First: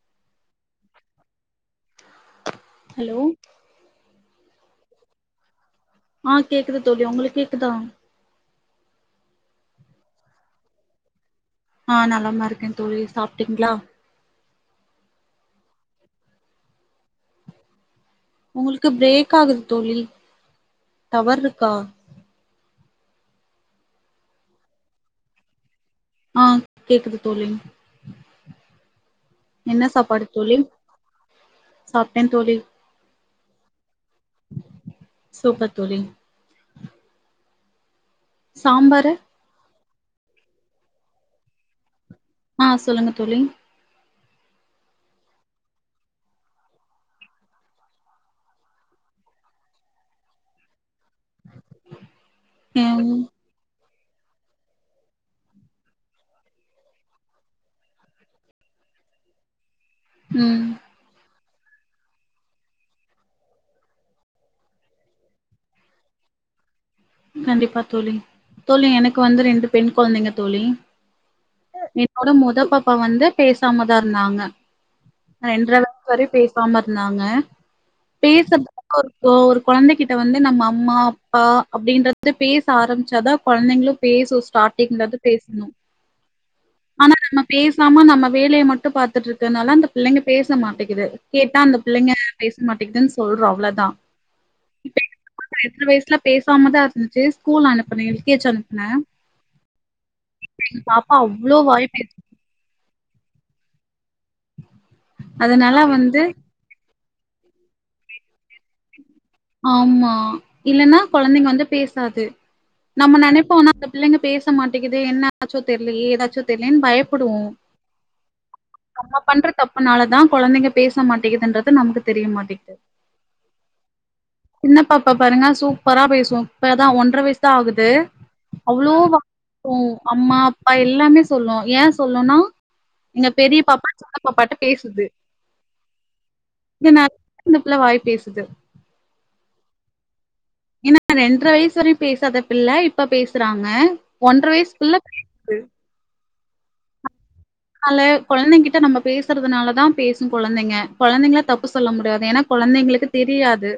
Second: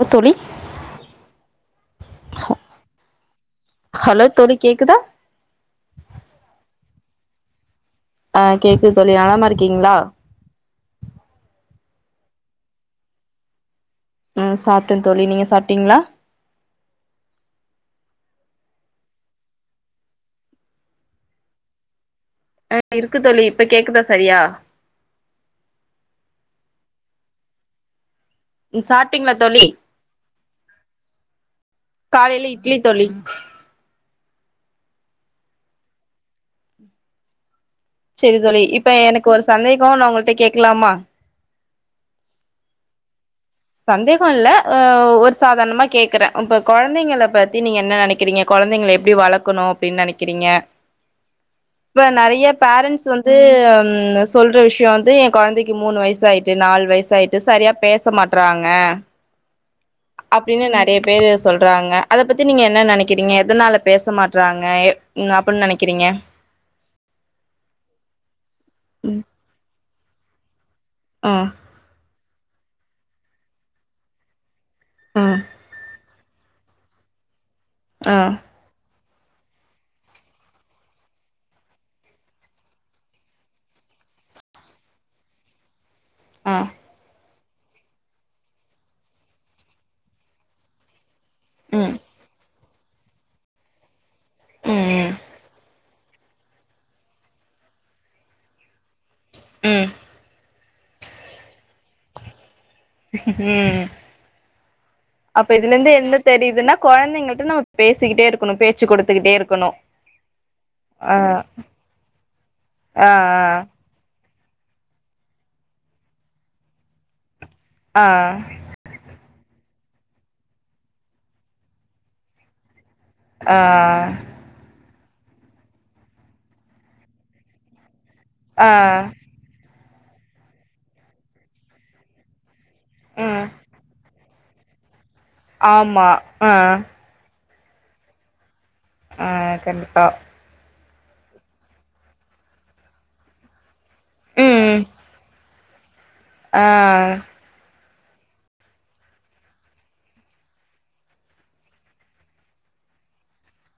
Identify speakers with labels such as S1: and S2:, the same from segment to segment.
S1: Low தோழி
S2: hello
S1: hello தோழி கேக்குதா
S2: ஆ கேக்குது தோழி உங்களுக்கு கேக்குதா
S1: ஆ கேக்குது தோழி நலமா இருக்கிங்ளா
S2: ஆ நலமா இருக்கே தோழி சாப்ட்டிங்ளா
S1: அ சாப்ட்டே தோழி நீங்க சாப்ட்டிங்ளா
S2: உங்குளுக்கு பிரேக் ஆகுது தோழி டவர் இருக்கா
S1: ஆ இருக்கு தோழி இப்ப கேக்குதா சரியா
S2: ஆ கேக்குது தோழி
S1: சாப்ட்டிங்ளா தோழி
S2: என்ன சாப்பாடு தோழி சாப்ட்டே
S1: காலைல
S2: தோழி
S1: இட்லி தோழி
S2: சூப்பர் தோழி
S1: செரி தோழி இப்ப
S2: சாம்பாரு
S1: எனக்கு ஒரு சந்தேக நா உங்கள்ட்ட கேக்லாமா
S2: ஆ சொல்லுங்க தோழி
S1: சந்தேக இல்ல அ ஒரு சாதாரணமா கேக்கற இப்ப கொழந்தைங்கள பத்தி நீங்க என்ன நெனைக்கிறிங்க குழந்தைங்கள எப்படி வளக்கணு அப்டின் நெனைக்கிறிங்க இப்ப நெறைய பேரண்ட்ஸ்
S2: ம்
S1: வந்து நா சொல்ற விஷய வந்து எ கொழந்தைக்கு மூணு வயசு ஆயிட்டு நாலு வயசாயிட்டு சரியா பேச மாட் றாங்க
S2: ம்
S1: அப்டினு நெறைய பேரு சொல்றாங்க அத பத்தி நீங்க என்ன நெனைக்கிறிங்க எதனால பேச மாட்றாங்க எ அப்டின் நெனைக்கிறிங்க
S2: கண்டிப்பா தோழி தோழி எனக்கு
S1: ம்
S2: வந்து ரெண்டு பெண் குழந்தைங்க தோழி
S1: ஆ
S2: என்னோட மொத பாப் பா வந்து பேசாமதா இருந்தாங்க
S1: ஆ
S2: ரெண்ட்ற வயுசு வரையு பேச கோவமா இருந்தாங்க
S1: ஆ
S2: பேச இப்போ ஒரு கொழந்தகிட்ட வந்து நம்ம அம்மா அப்பா அப்டின்றது பேச ஆரம்ச்சாதா கொழந்தைங்களு பேசு ஸ்டார்ட்டிங்லருந்து பேசனு
S1: ஆஹ்
S2: பேசாம நம்ம வேலைய மட்டு பாத்துட்ருக்கனால அந்தப் பிள்ளைங்க பேச மாட்டிக்குது கேட்டா அந்த
S1: ம்
S2: பிள்ளைங்க பேச மாட்டிக்குதுன் சொல்றோ அவ்ளதா
S1: உம்
S2: சின்ன வயசுல பேசாமதா இருந்துச்சு ஸ்கூல் அனுப்புனே எல் கே ஜ் அனுப்புனே
S1: உம்
S2: இப்ப எங்க பாப்பா அவ்ளோ வாய் பேசு
S1: உம் அப்ப இதுல
S2: அதனால
S1: இருந்து என்ன
S2: வந்து
S1: தெரிய்துனா கொழந்தைங்கள்ட்ட நம்ம பேசிக்கிட்டே இருக்கனு பேச்சு குடுத்
S2: ஆமா இல்லனா
S1: ஆ
S2: கொழந்தைங்க வந்து பேசாது
S1: ஆ
S2: நம்ம நெனைப்போ ஆனா அந்த பிள்ளைங்க பேச மாட்டிக்கிதே என்னாச்சோ தெர்லயே ஏதாச்சோ தெர்லயேன் பயப்புடுவோ
S1: ஆஹ்
S2: நா பண்ற தப்புனாலதா கொழந்தைங்க பேச மாட்டிக்குதுன்றது நமக்கு தெரிய மாட்டிங்குது
S1: ஆஹ் அஹ்
S2: இப்பப்ப பாருங்க சூப்பரா பேசு இப்பதா ஒன்றர வயசு தா ஆகுது
S1: ஆ
S2: அவ்ளோ வாய் உ அம்மா அப்பா எல்லாமே சொல்லு ஏ சொல்லுனா எங்க
S1: ம்
S2: பெரிய பாப்பா சின்னப் பாப்பாட்ட பேசுது
S1: ஆமா ஆஹ்
S2: இந்தபுள்ள வாய் பேசுது
S1: ஆஹ் கண்டிப்பா
S2: ஏனா ரெண்ரவயசு வரையு பேசாத பிள்ள இப்ப பேசுறாங்க ஒன்ர வயசுக்குள்ள உம்
S1: ஆஹ்
S2: னால கொழந்தைங்கிட்ட நம்ம பேசுறதுனாலதா பேசு கொழந்தைங்க கொழந்தைங்ள தப்பு சொல்ல முடியாது ஏனா கொழந்தைங்களுக்கு தெரியாது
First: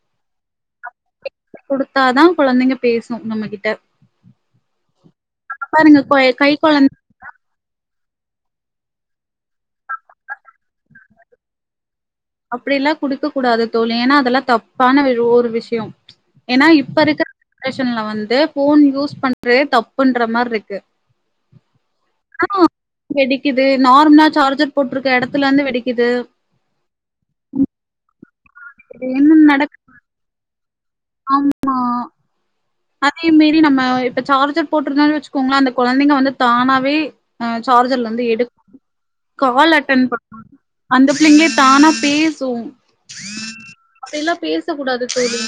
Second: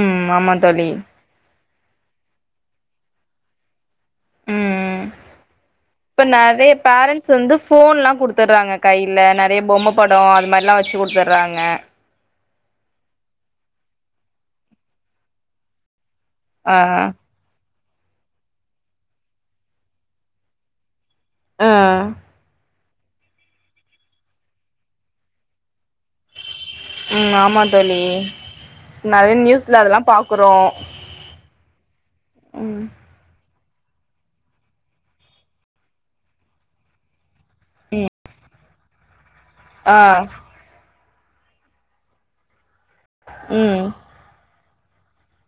S1: ம் ஆமா தோழி
S2: குடுத்தாதா கொழந்தைங்க பேசு நம்மகிட்ட
S1: உம் உம் ம்
S2: கொ
S1: இப்ப
S2: கை
S1: நெறைய
S2: கொழந்த
S1: பேரண்ட்ஸ் வந்து ஃபோன்லா குடுத்துற்றாங்க கைல நெறைய பொம்ம படோ அது மார்லா வச்சு குடுத்துற்றாங்க
S2: அப்டிலா குடுக்ககூடாது தோழி ஏனா அதெல்லா தப்பான விரு ஒரு விஷ்யோ ஏனா
S1: ஆ
S2: இப்ப இருக்க ன்ரேஷன்ல வந்து ஃபோன் யூஸ் பண்றதே தப்புன்ற மார்ருக்கு
S1: ஆ
S2: ஆனா வெடிக்குது நார்மலா சார்ஜர் போட்டிருக்க எடத்துல இருந்து வெடிக்குது
S1: ம் ஆமா தோழி நறைய நியூஸ்ல அதெல்லா பாக்குறோ
S2: ஆமா
S1: ம்
S2: அதையு மீறி நம்ம அ இப்ப சார்ஜர் போட்டுருந்தன்னு வச்சுக்கோங்கள அந்த கொழந்தைங்க வந்து தானாவே அ சார்ஜர்ல
S1: ம்
S2: இருந்து எடுக் கால்
S1: ஆ
S2: அட்டென் பண்ணு அந்த பிள்ளைங்கே தானா பேசும்
S1: ம்
S2: அப்டி எல்லா பே ச கூடாது தோழி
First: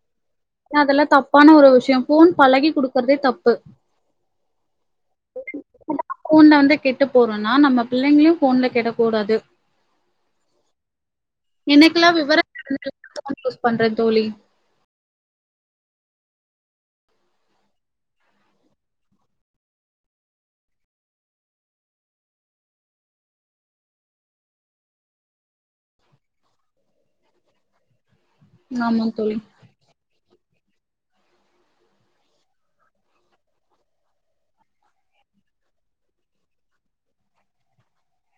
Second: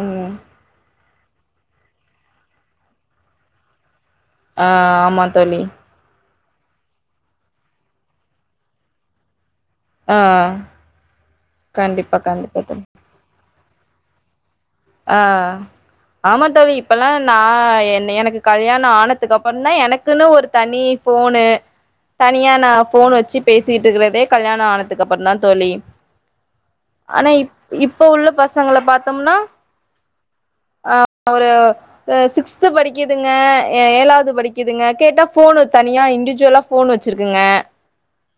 S1: ம்
S2: ஏன்னா அதெல்லா தப்பான ஒரு விஷயோ ஃபோன் பழகி குடுக்குறதே தப்பு
S1: ஆ ஆமா தோழி
S2: ஃபோன்ல வந்து கெட்டு போறோன்னா நம்ம பிள்ளைங்களையு ஃபோன்ல கெடக்கூடாது
S1: ஆ
S2: எனக்கெல்லா
S1: கண்டிப்பா
S2: விவரோ
S1: கண்டிப்பா தோழி
S2: தெரிஞ்சதுக்கு ஃபோன் யூஸ் பண்றே தோழி
S1: ஆ ஆமா தோழி, இப்பல்லா நா என் எனக்கு கல்யாண ஆனதுக்கு அப்பறந்தா எனக்குன்னு ஒரு தனி ஃபோனு தனியா நா ஃபோன் வச்சு பேசிட்டு இருக்கிறதே கல்யாணம் ஆனதுக்கு அப்பறந்தா தோழி ஆனா இப் இப் இப்ப உள்ள பசங்கள
S2: ஆமா
S1: பாத்தோம்னா
S2: தோழி
S1: ஆ, ஒரு அ சிக்ஸ்து படிக்கதுங்க எ ஏழாவது படிக்குதுங்க கேட்டா ஃபோன் தனியா இண்டிவிஜுவலா ஃபோன் வச்சிருக்குங்க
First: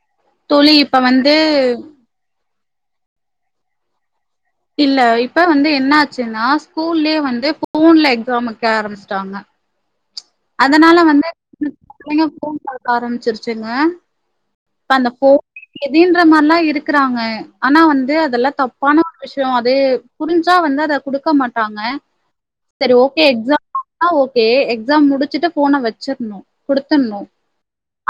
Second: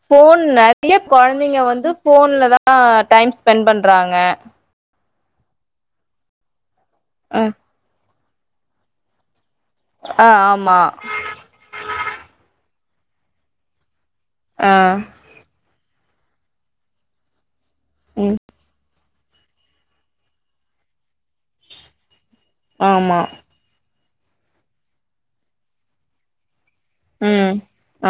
S1: ஃபோன்
S2: தோழி
S1: நெறைய
S2: இப்ப வந்து
S1: கொழந்தைங்க வந்து ஃபோன்லதா தா டைம் ஸ்பென் பண்றாங்க
S2: இல்ல இப்ப வந்து என்ன ஆச்சுன்னா ஸ்கூல்லே வந்து
S1: ம்
S2: ஃபோன்ல எக்ஸாம் வைக்க ஆரம்பிச்சிட்டாங்க
S1: ஆ ஆமா
S2: அதனால வந்து இந்த பிள்ளங்க ஃபோன் பாக் க ஆரம்பிச்சிருச்சுங்க
S1: ஆ
S2: இப்ப அந்த ஃபோ கொதின்ற மாரிலா இருக்றாங்க ஆனா வந்து
S1: ம்
S2: அதெல்லா தப்பான விஷயோ அது புரிஞ்சா வந்து அதை குடுக்க மாட்டாங்க சரி
S1: ஆமா
S2: ஓகே எக்ஸாம் னா ஓகே எக்ஸாம் முடிச் சுட்டு ஃபோன வச்சிட்ணு
S1: ம்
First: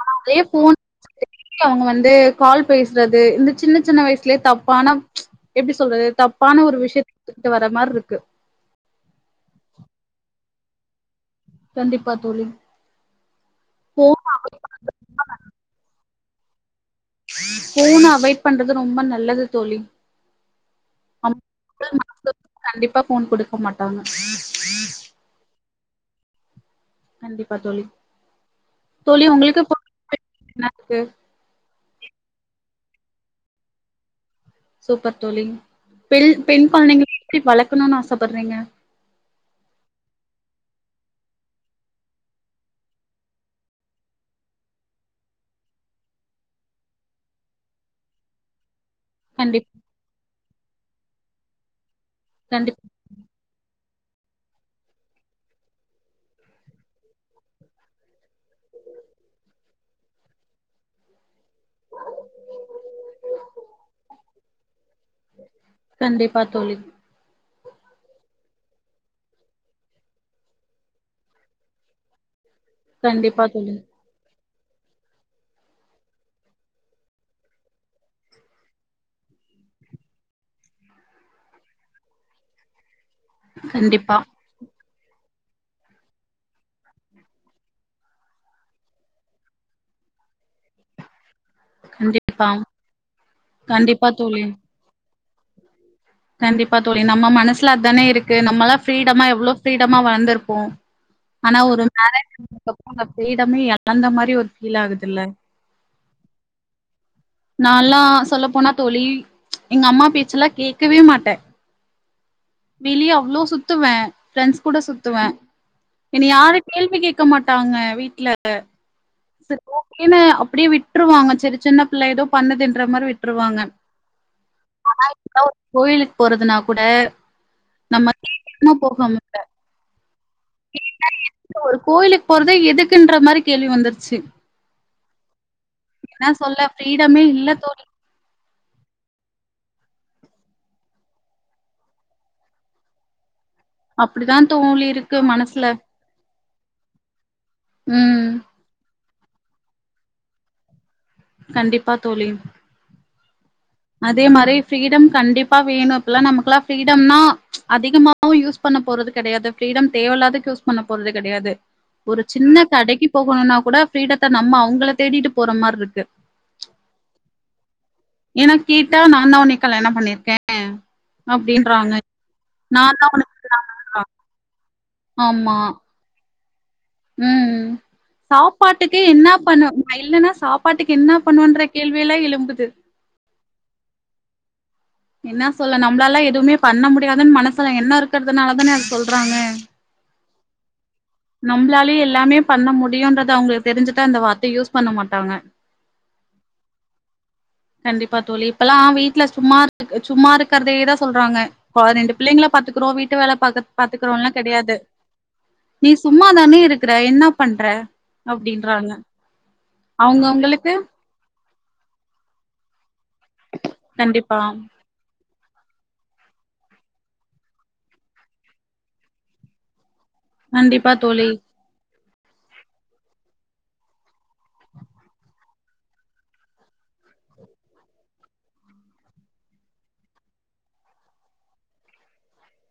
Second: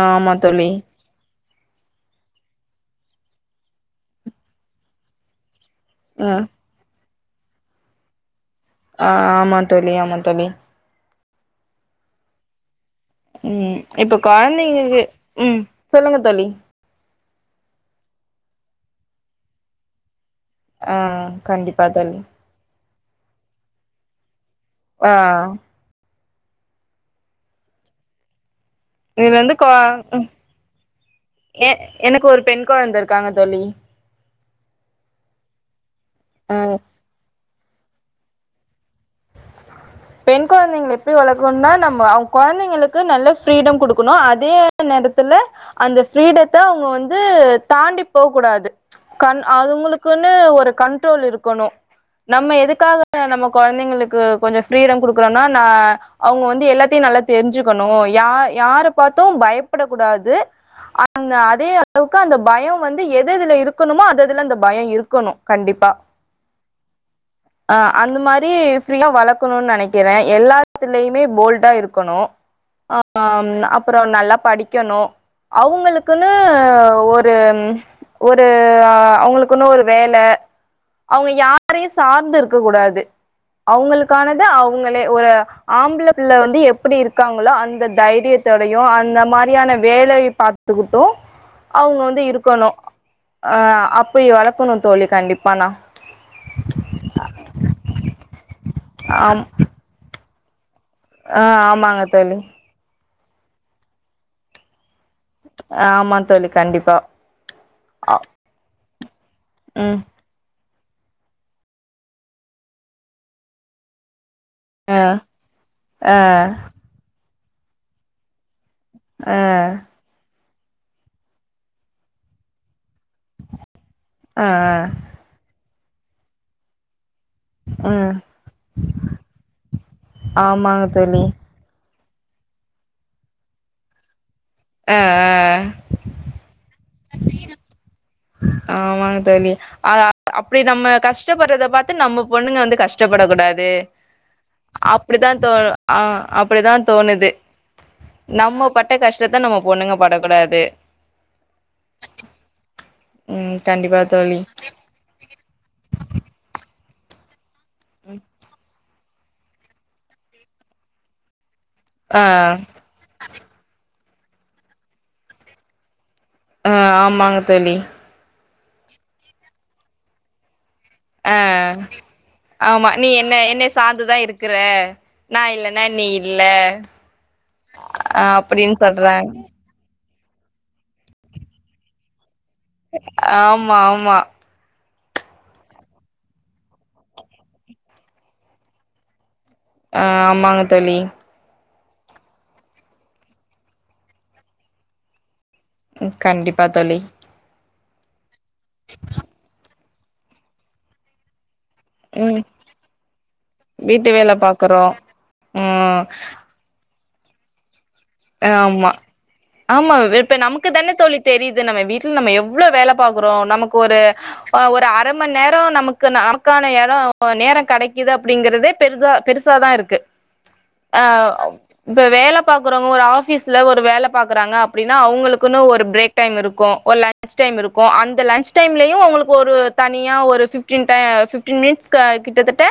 S1: ஆமா தோழி
S2: போன் வச்சுட்டு அவங்க வந்து கால் பேசுறது இந்த சின்ன சின்ன வயசுலயே தப்பான எப்படி சொல்றது
S1: ம்
S2: தப்பான ஒரு விஷயத் ட்டு வர மாரி இருக்கு
S1: ஆஹ் ஆமா தோழி ஆமா தோழி
S2: கண்டிப்பா தோழி
S1: உம் இப்ப
S2: போன அவாய்ட்
S1: குழந்தைங்க
S2: பண்
S1: உம் சொல்லுங்க தோழி
S2: போனு அவாய்ட் பண்றது ரொம்ப நல்லது தோழி
S1: ஆஹ் கண்டிப்பா தோழி
S2: அப்ப போன் கொடுக்க மாட்டாங்க
S1: ஆஹ்
S2: கண்டிப்பா தோழி தோழி
S1: இது வந்து
S2: உங்களுக்கு
S1: கோ
S2: என்ன இருக்கு
S1: ஏ எனக்கு ஒரு பெண் குழந்தருக்காங்க தோழி
S2: சூப்பர் தோழி பெண்
S1: அ
S2: பெண் கொழந்தைங்க எப்படி வளர்க்கணும்னு ஆசப்படுறீங்க
S1: பெண் குழந்தைங்க எப்படி வளர்க்கணும்னா நம்ம அவங்க குழந்தைங்களுக்கு நல்ல ப்ரீடம் கொடுக்கணும் அதே நேரத்துல அந்த ஃப்ரீடத்த அவங்க வந்து தாண்டி போக கூடாது கண்
S2: கண்டிப்
S1: அதுங்களுக்குன்னு ஒரு கண் ட்ரோல் இருக்கணும் நம்ம
S2: கண்டிப்
S1: எதுக்காக நம்ம குழந்தைங்களுக் கொஞ்ச ஃப்ரீடம் கொடுக்கரோனா ந அவங்க வந்து எல்லாத்தையும் நல்லா தெரிஞ்சுக்கணும் யா யார் பாத்தும் பயப்படக்க கூடாது அந்த அதே அளவுக்கு அந்த பயம் வந்து எது எதுல இருக்கணுமோ அது அதுல அந்த பயம் இரு கணும் கண்டிப்பா
S2: கண்டிப்பா தோழி
S1: ஆஹ் அந்த மாதிரி ஃப்ரீயா வளர்க இருக்கணும்னு நினைக்கிற எல்லாத்துலயுமே போல்டா இருக்கணும்
S2: கண்டிப்பா
S1: ஆஹ்
S2: தோழி
S1: அப்புறம் நல்லா படி படிக்கணும் அவங்களுக்குன்னு ஒரு ஒரு அவங்களுக்குன்னு ஒரு வேல அவங்க யாரையும் சார்ந்து இருக்க கூடாது
S2: கண்டிப்பா
S1: அவங்களே ஒரு ஆம்பள பிள்ள வந்து எப்படி இருக்காங்களோ அந்த தைரியத்தோடையும் அந்த மாதிரியான வேலை பார்த்துக்கிட்டும் அவங்க வந்து
S2: கண்டிப்பா
S1: இருக்கணும் ஆஹ்
S2: கண்டிப்பா
S1: அப்படி
S2: தோழி
S1: வளர்க்கணும் தோழி கண்டிப் பன
S2: கண்டிப்பா தோழி நம்ம மனசுல அதானே இருக்கு நம்மலாம் ஃப்ரீடமா
S1: ஆம்
S2: எவ்ளோ ஃப்ரீடமா வளந்து இருக்கு ஆஹ
S1: ஆ
S2: ஆனா ஒரு
S1: ஆமாங்க தோழி
S2: [inaudible] செய்யிடமே இழந்த மாதிரி ஒரு ஃபீல் ஆகுது
S1: ஆமா தோழி கண்டிப்பா
S2: நால்லா சொல்ல போனா தோழி எங்க
S1: ம்
S2: அம்மா பேச்செல்லா கே க்கவே மாட்டேன் வெளியே அவ்ளோ சுத்துவே பிரண்ட்ஸ் கூட சுத்துவேன்
S1: ஆ
S2: என்னைய யாரு கேள்வி கேட் இருக்க மாட்டாங்க வீட்ல செரி ஓகேன்னு அப் அப்பிடியே விட்ருவாங்க செரி சின்ன பிள்ள ஏதோ பண்ணுதுன்ற மாரி விட்ருவாங்க
S1: ஆ
S2: இப்ப ஒரு கோயிலுக்கு போறதுனா கூட
S1: ம்
S2: நம்ம போகம்ல
S1: ஆமாங்க தோழி
S2: கோயிலுக்கு போறதே எதுக்குன்ற மாரி கேள்வி வந்துருச்சு
S1: ஆ ஆ
S2: என்ன சொல்ல ஃபிரீடமே இல்ல தோழி
S1: ஆமாங்க தோழி அ அப்படி நம்ம கஷ்டப்படுறத பாத்து நம்ம பொண்ணுங்க வந்து கஷ்டப்படக் கூடாது
S2: அப்டிதான் தோழி இருக்கு
S1: அப்டித்தா தோ
S2: மனசுல.
S1: ஆ அப் படிதா தோணுது
S2: ம்
S1: ட கஷ்டத்த நம்ம பொண்ணுங்க படக்கூடாது
S2: கண்டிப்பா தோழி
S1: ம் கண்டிப்பா
S2: அதே
S1: தோழி
S2: மாரி ஃப்ரீடம் கண்டிப்பா வேணு அப்பல்லா நமக்குலா ஃப்ரீடம்னா அதிகமாவு யூஸ் பண்ண போறது கெடையாது ஃப்ரீடம் தேவையில்லாததுக்கு யூஸ் பண்ண போறது கெடையாது ஒரு
S1: ஆ
S2: சின்ன கடைக்கு போகணுனா கூட ஃப்ரீடத்த நம்ம அவங்கள தேடிட்டு போற மார் இருக்கு
S1: ஆ ஆமாங்க தோழி
S2: ஏனா கேட்டா நாந்தா உன்னைய கல்யாணம் பண்ணிருக்கே
S1: ஆ
S2: அப்டின்றாங்க
S1: ஆமா
S2: நாந்தா
S1: நீ
S2: உனக்கு
S1: என்ன என்னய சாந்துதா இருக்கற க நா
S2: ஆமா
S1: இல்லனா நீ இ இல்ல
S2: ம், ம்
S1: அப்டின்னு
S2: சாப்பாட்டுக்கே
S1: சொல்றாங்க
S2: என்னா பண்ணுவ நா இல்லன்னா சாப்பாட்டுக்கு என்னா பண்ணுவன்ற கேள்வி எல்லா எழும்புது
S1: ஆம் ம்மா ஆமா
S2: என்னா சொல்ல நம்மளால்லா எதுவுமே பண்ண முடியாதுன்னு மனசுல எண்ண இருக்கற்துனால தானே அப்டி சொல்றாங்க
S1: அ ஆமாங்க தோழி
S2: நம்பளாலே எல்லாமே பண்ண முடியும்ன்றது அவங்களுக்கு தெரிஞ்சுட்டா இந்த வார்த்தைய யூஸ் பண்ண மாட்டாங்க
S1: ம் கண்டிப்பா தோழி
S2: கண்டிப்பா தோழி இப்பெல்லா வீட்ல சும்மார் சும்மா இருக்கற்தேதா சொல்றாங்க இப்போ ரெண்டு
S1: ம்
S2: பிள்ளைங்கள பாத்துக்குறோ வீட்டு வேலை பாகத்
S1: வீட்டு
S2: பாத்துக்றோன்லா
S1: வேல
S2: கெடையாது
S1: பாக்குறோ
S2: நீ
S1: ம்
S2: சும்மாதானே இருக் க்ற என்ன பண்ற
S1: அ ஆம்மா
S2: அப்டின்றாங்க
S1: ஆமா இப்ப நமக்கு
S2: அவங்கவுங்களுக்கு
S1: தானே தோழி தெரியுது நம்ம வீட்ல நம்ம எவ்ளோ வேல பாக் க்றோ நமக்கு ஒரு
S2: கண்டிப்பா
S1: ஒரு அர மண்நேரம் நமக் க்குனு அதற்கான எட நேரம் கெடைக்குது அப்படிங்கறதே பெரிதா பெருசாதா இருக்கு
S2: கண்டிப்பா
S1: ஆ
S2: தோழி
S1: இப்ப வேல பாக்குறோங் ஒரு ஆபீஸ்ல ஒரு வேல பாக்குறாங்க அப்டின்னா அவங்களுக்குன்னு ஒரு பிரேக் டைம் இருக்கு ஒரு லஞ்ச் டைம் இருக்கு அந்த லஞ்ச் டைம்லயு அவங்களுக்கு ஒரு தனியா ஒரு ஃபிப்டீன் டய ஃபிப்டீன் மினிட்ஸ்கு கிட்டத்தட்ட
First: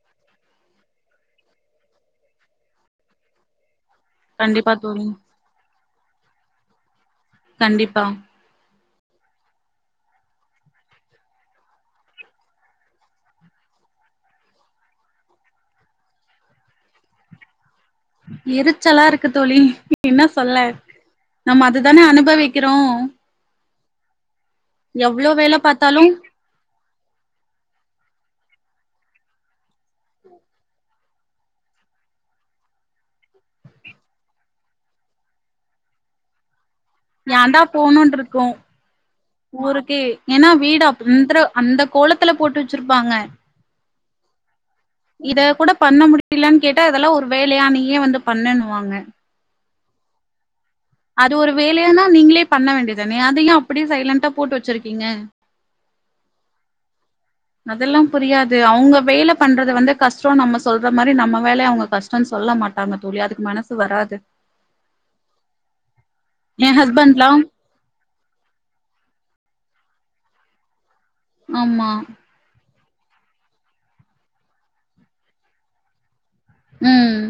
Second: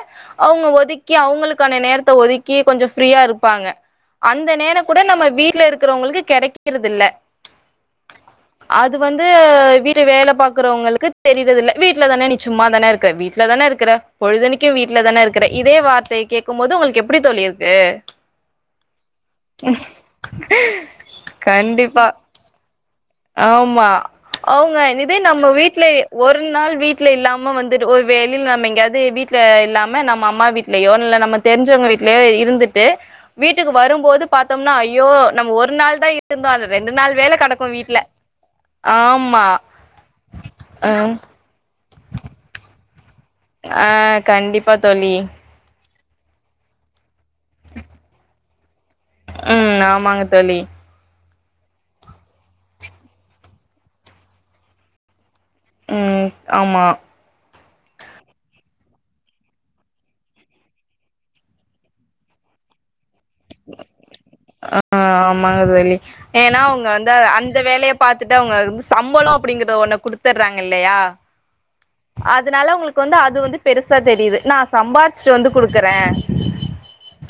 S1: அவங்க ஒதுக்கி அவங்களுக்கான நேரத்த ஒதுக்கி கொஞ்ச ஃப்ரீயா இருப்பாங்க அந்த
S2: கண்டிப்பா
S1: நேரம் குட
S2: தோழி
S1: நம்ம வீட்ல இருக் க்றவங்களுக்கு கெடைக்கிறது இல்ல
S2: கண்டிப்பா
S1: அது வந்து வீட்டு வேல பாக்குறவங்களுக்கு தெரியறதில்ல வீட்ல தான நீ சும்மா தான இருக்கற வீட்டுல தானே இருக்கற பொழுதனைக்கு வீட்ல தான இருக்கற இதே வார்த்தையை கேட்கு போது உங்களுக்கு எப்டி தோழி இருக்கு
S2: எரிச்சலா இருக்கு தோழி ம் என்ன சொல்ல நம்ம அதுதானே அனுபவிக்க க்றோ
S1: ஆம்மா அவங்க இதே
S2: எவ்ளோ
S1: நம்ம
S2: வேல
S1: வீட்லே
S2: பாத்தாலு
S1: ஒரு நாள் வீட்ல இல்லாம வந்துட்டு ஒரு வே வெளில நம்ம எங்கயாது வீட்டுல இல்லாம நம்ம அம்மா வீடலயோ இல்ல நம்ம தெரிஞ்சவங்க வீட்லயோ இருந்துட்டு வீட்டுக்கு வரும்போது பாத்தோம்னா ஐயோ நம்ம ஒரு நாள் தான் இருந்தோ அந்த ரெண்டு நாள் வேல கெடக்கு வீட்
S2: போனோன்றுக்கு ஊருக்கே ஏன்னா வீடு அப்
S1: ம்
S2: அந்திர அந்த கோலத்துல போட்டு வச்சிருப் பாங்க
S1: ஆ கண்டிப்பா தோழி
S2: இத கூட பண்ண முடிலன்னு கேட்டா இதெல்லா ஒரு வேலயா நீயே வந்து பண்ணுன்னுவாங்க
S1: ம் ஆமாங்க தோழி
S2: அது ஒரு வேலயான்னா நீங்களே பண்ண வேண்டிதுதானே அத ஏ அப்டியே சைலன்ண்டா போட்டு வச்சிருக்கீங்க
S1: ம் ஆமா
S2: அதெல்லா புரியாது அவுங்க வேல பண்றது வந்து கஷ்டோ நம்ம சொல்ற மாரி நம்ம வேலய அவுங்க கஷ்டோனு சொல்ல மாட்டாங்க தோழி அதுக்கு மனசு வராது
S1: ஆஹ் ஆமாங்க சொல்லி ஏன்னா ஆமாங்க தோழி
S2: என்
S1: அவங்க வந்து
S2: ஹஸ்பண்ட்லா
S1: அந்த வேலையை பார்த்துட்டு அவங்க வந்து சம்பளம் அப்படிங்கறத ஒண்ண குடுத்துறாங்க இல்லையா
S2: ஆமா
S1: அதுனால ஒங்களுக் கு வந்து அது வந்து பெருசா தெரிது நா சம்பாரிச்சுட்டு வந்து குடுக்குறே
S2: ம்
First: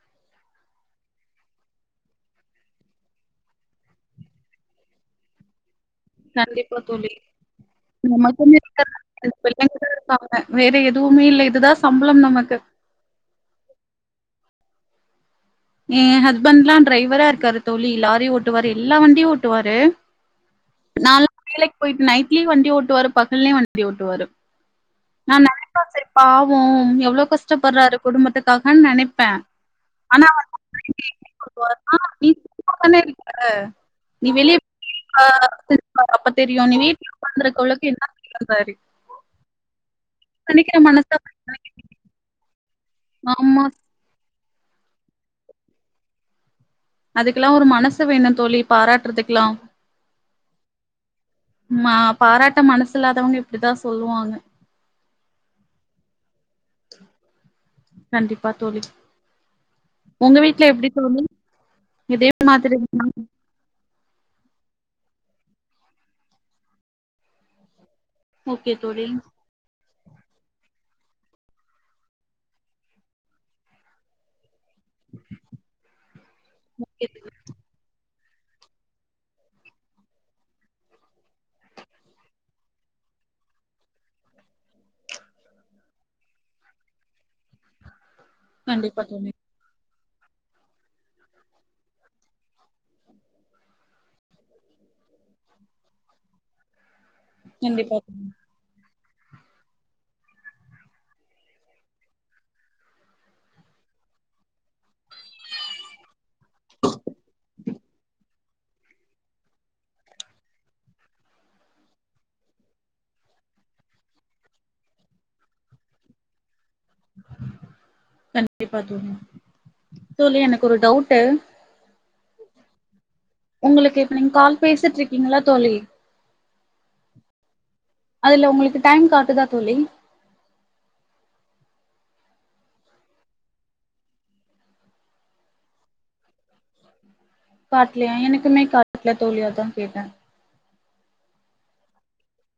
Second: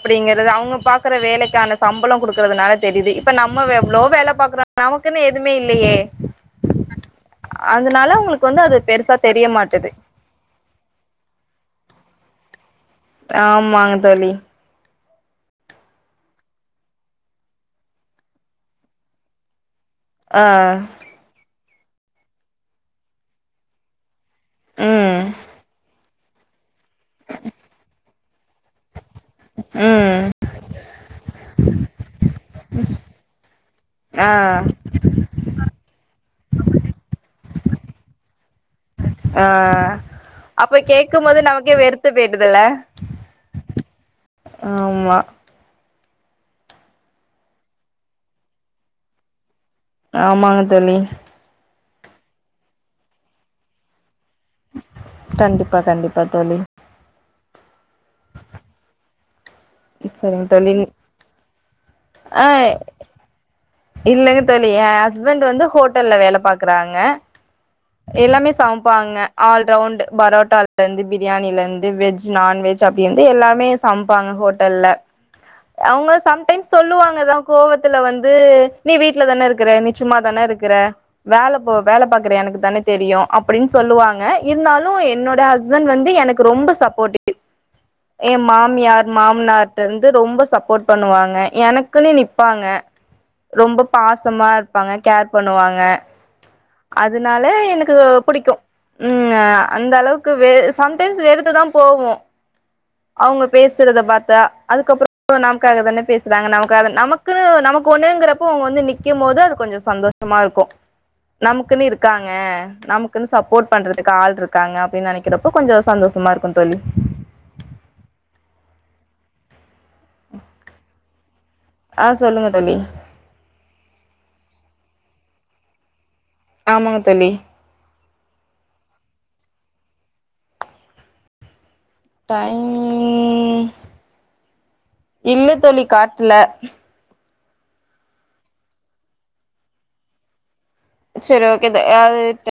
S1: அப்புடிங்க அவுங்க பாக்குற வேலெக்கான சம்பளோ குடுக்குறதுனால தெரிது இப்ப நம்ம வ எவ்ளோ வேல பாக்குறோ நமக்குன்னு எதுமே இல்லயே
S2: கண்டிப்பா தோழி
S1: உங்களுக்கு
S2: நமக்குன்
S1: வந்து அது
S2: இருக்கற
S1: பெருசா
S2: [inaudible]
S1: தெரிய
S2: பிள்ளைங்க தா
S1: மாட்டது
S2: இருப்பாங்க வேற எதுவுமே இல்ல இதுதா சம்பளம் நமக்கு
S1: ஆமாங்க தோழி
S2: ஏ ஹஸ்பண்ட்லா டிரைவரா இருக்காரு தோழி லாரி ஓட்டுவாரு எல்லா வண்டியும் ஓட்டுவாரு
S1: ஆ
S2: போய்ட்டு நைட்லயும் வண்டி ஓட்டுவாரு பகல்லயும் வண்டி ஓட்டுவாரு
S1: ம்
S2: நா [unintelligible] சரி பாவோம் எவ்ளோ கஷ்டப்படுறாரு குடும்பத்துக்காகனு நெனைப்
S1: ம் ஆ
S2: [unintelligible] ஒரளுக்கு என்ன [unintelligible]
S1: ஆ
S2: நெனைக்கிற
S1: அப்ப
S2: மனசு
S1: கேக்கும்
S2: அவருக்கு.
S1: போது நமக்கே வெறுத்து போய்டுதுல
S2: ஆமா
S1: ஆமா
S2: அதுக்கெலா ஒரு மனசு வேணு தோழி பாராட்டுறதுக்கெலா
S1: ஆமாங்க தோழி
S2: மா பாராட்ட மனசு இல்லாதவங்க இப்டிதா சொல்லுவாங்க
S1: கண்டிப்பா கண்டிப்பா தோழி
S2: கண்டிப்பா தோழி உங்க வீட்ல எப்டி தோழி இதே
S1: ஆ
S2: மாதிரி தானா
S1: இல்லங்க தோழி எ ஹஸ்பண்ட் வந்து ஹோட்டல்ல வேல பாக்குறாங்க எல்லாமே
S2: ஓகே தோழி
S1: சமப்பாங்க ஆல்ரவுண்டு பரோட்டால இருந்து பிரியாணில இருந்து வெஜ் நான்வெஜ் அப்டி இருந்து எல்லாமே சமப்பாங்க ஹோ [unintelligible] அவுங்க டைம்
S2: ஓகே
S1: சொல்லுவாங்க தா
S2: தோழி
S1: கோவத்துல வந் ந்து நீ வீட்ல தான இருக்குற நீ சும்மா தான இருக்குற வேல போ வேல பாக்குற எனக்கு தான தெரியு அப்புடின் சொல்லுவாங்க இருந்தாலு என்னோட ஹஸ்பண்ட் வந்து எனக்கு ரொம்ப சப்போர்ட்டிவ் ஏ
S2: கண்டிப்பா
S1: மாமியார்
S2: தோழி
S1: மாம்னார் ட்டருந்து ரொம்ப சப்போர்ட் பண்ணுவாங்க எனக்குன்னு நிப்பாங்க ரொம்ப பாசமா இருப்பாங்க கேர் பண்ணுவாங்க அதனால எனக்கு
S2: கண்டிப்பா தோழி
S1: புடிக்கு ம், அ, அந்த அளவுக்கு வெ சம்டைம்ஸ் வெறுத்துதா போவு அவங்க பேசுறத பாத்தா அதுக்கப் றோ நமக்ககாகதான பேசுறாங்க நமக்காகதான நமக்குன்னு நமக் ங்கறப்ப அவங்க வந்து நிக்கிம்போது அது கொஞ்சோ சந்தோஷமா இருக்கு, நமக்குன்னு இருக்காங்க நமக்குன்னு சப்போர்ட் பண்றதுக்கு ஆள் இருக்காங்க அப்டின்னு நெனைக்கிறப்ப கொஞ்சோ சந்தோஷமா இருக்கு தோழி
S2: கண்டிப்பா தோழி, தோழி எனக்கு ஒரு டவுட்டு
S1: ஆ சொல்லுங்க தோழி
S2: உங்களுக்கு இப்ப நீங்க கால் பேசிட்டு இருக்கீங்கல்ல தோழி
S1: ஆமாங்க தோழி
S2: அதுல உங்களுக்கு டைம் காட்டுதா தோழி
S1: டைம் இல்ல தோழி காட்ல
S2: காட்டலையா எனக்குமே காட்ல தோழி அதா கேட்ட
S1: சேரி ஓகே தோ, அது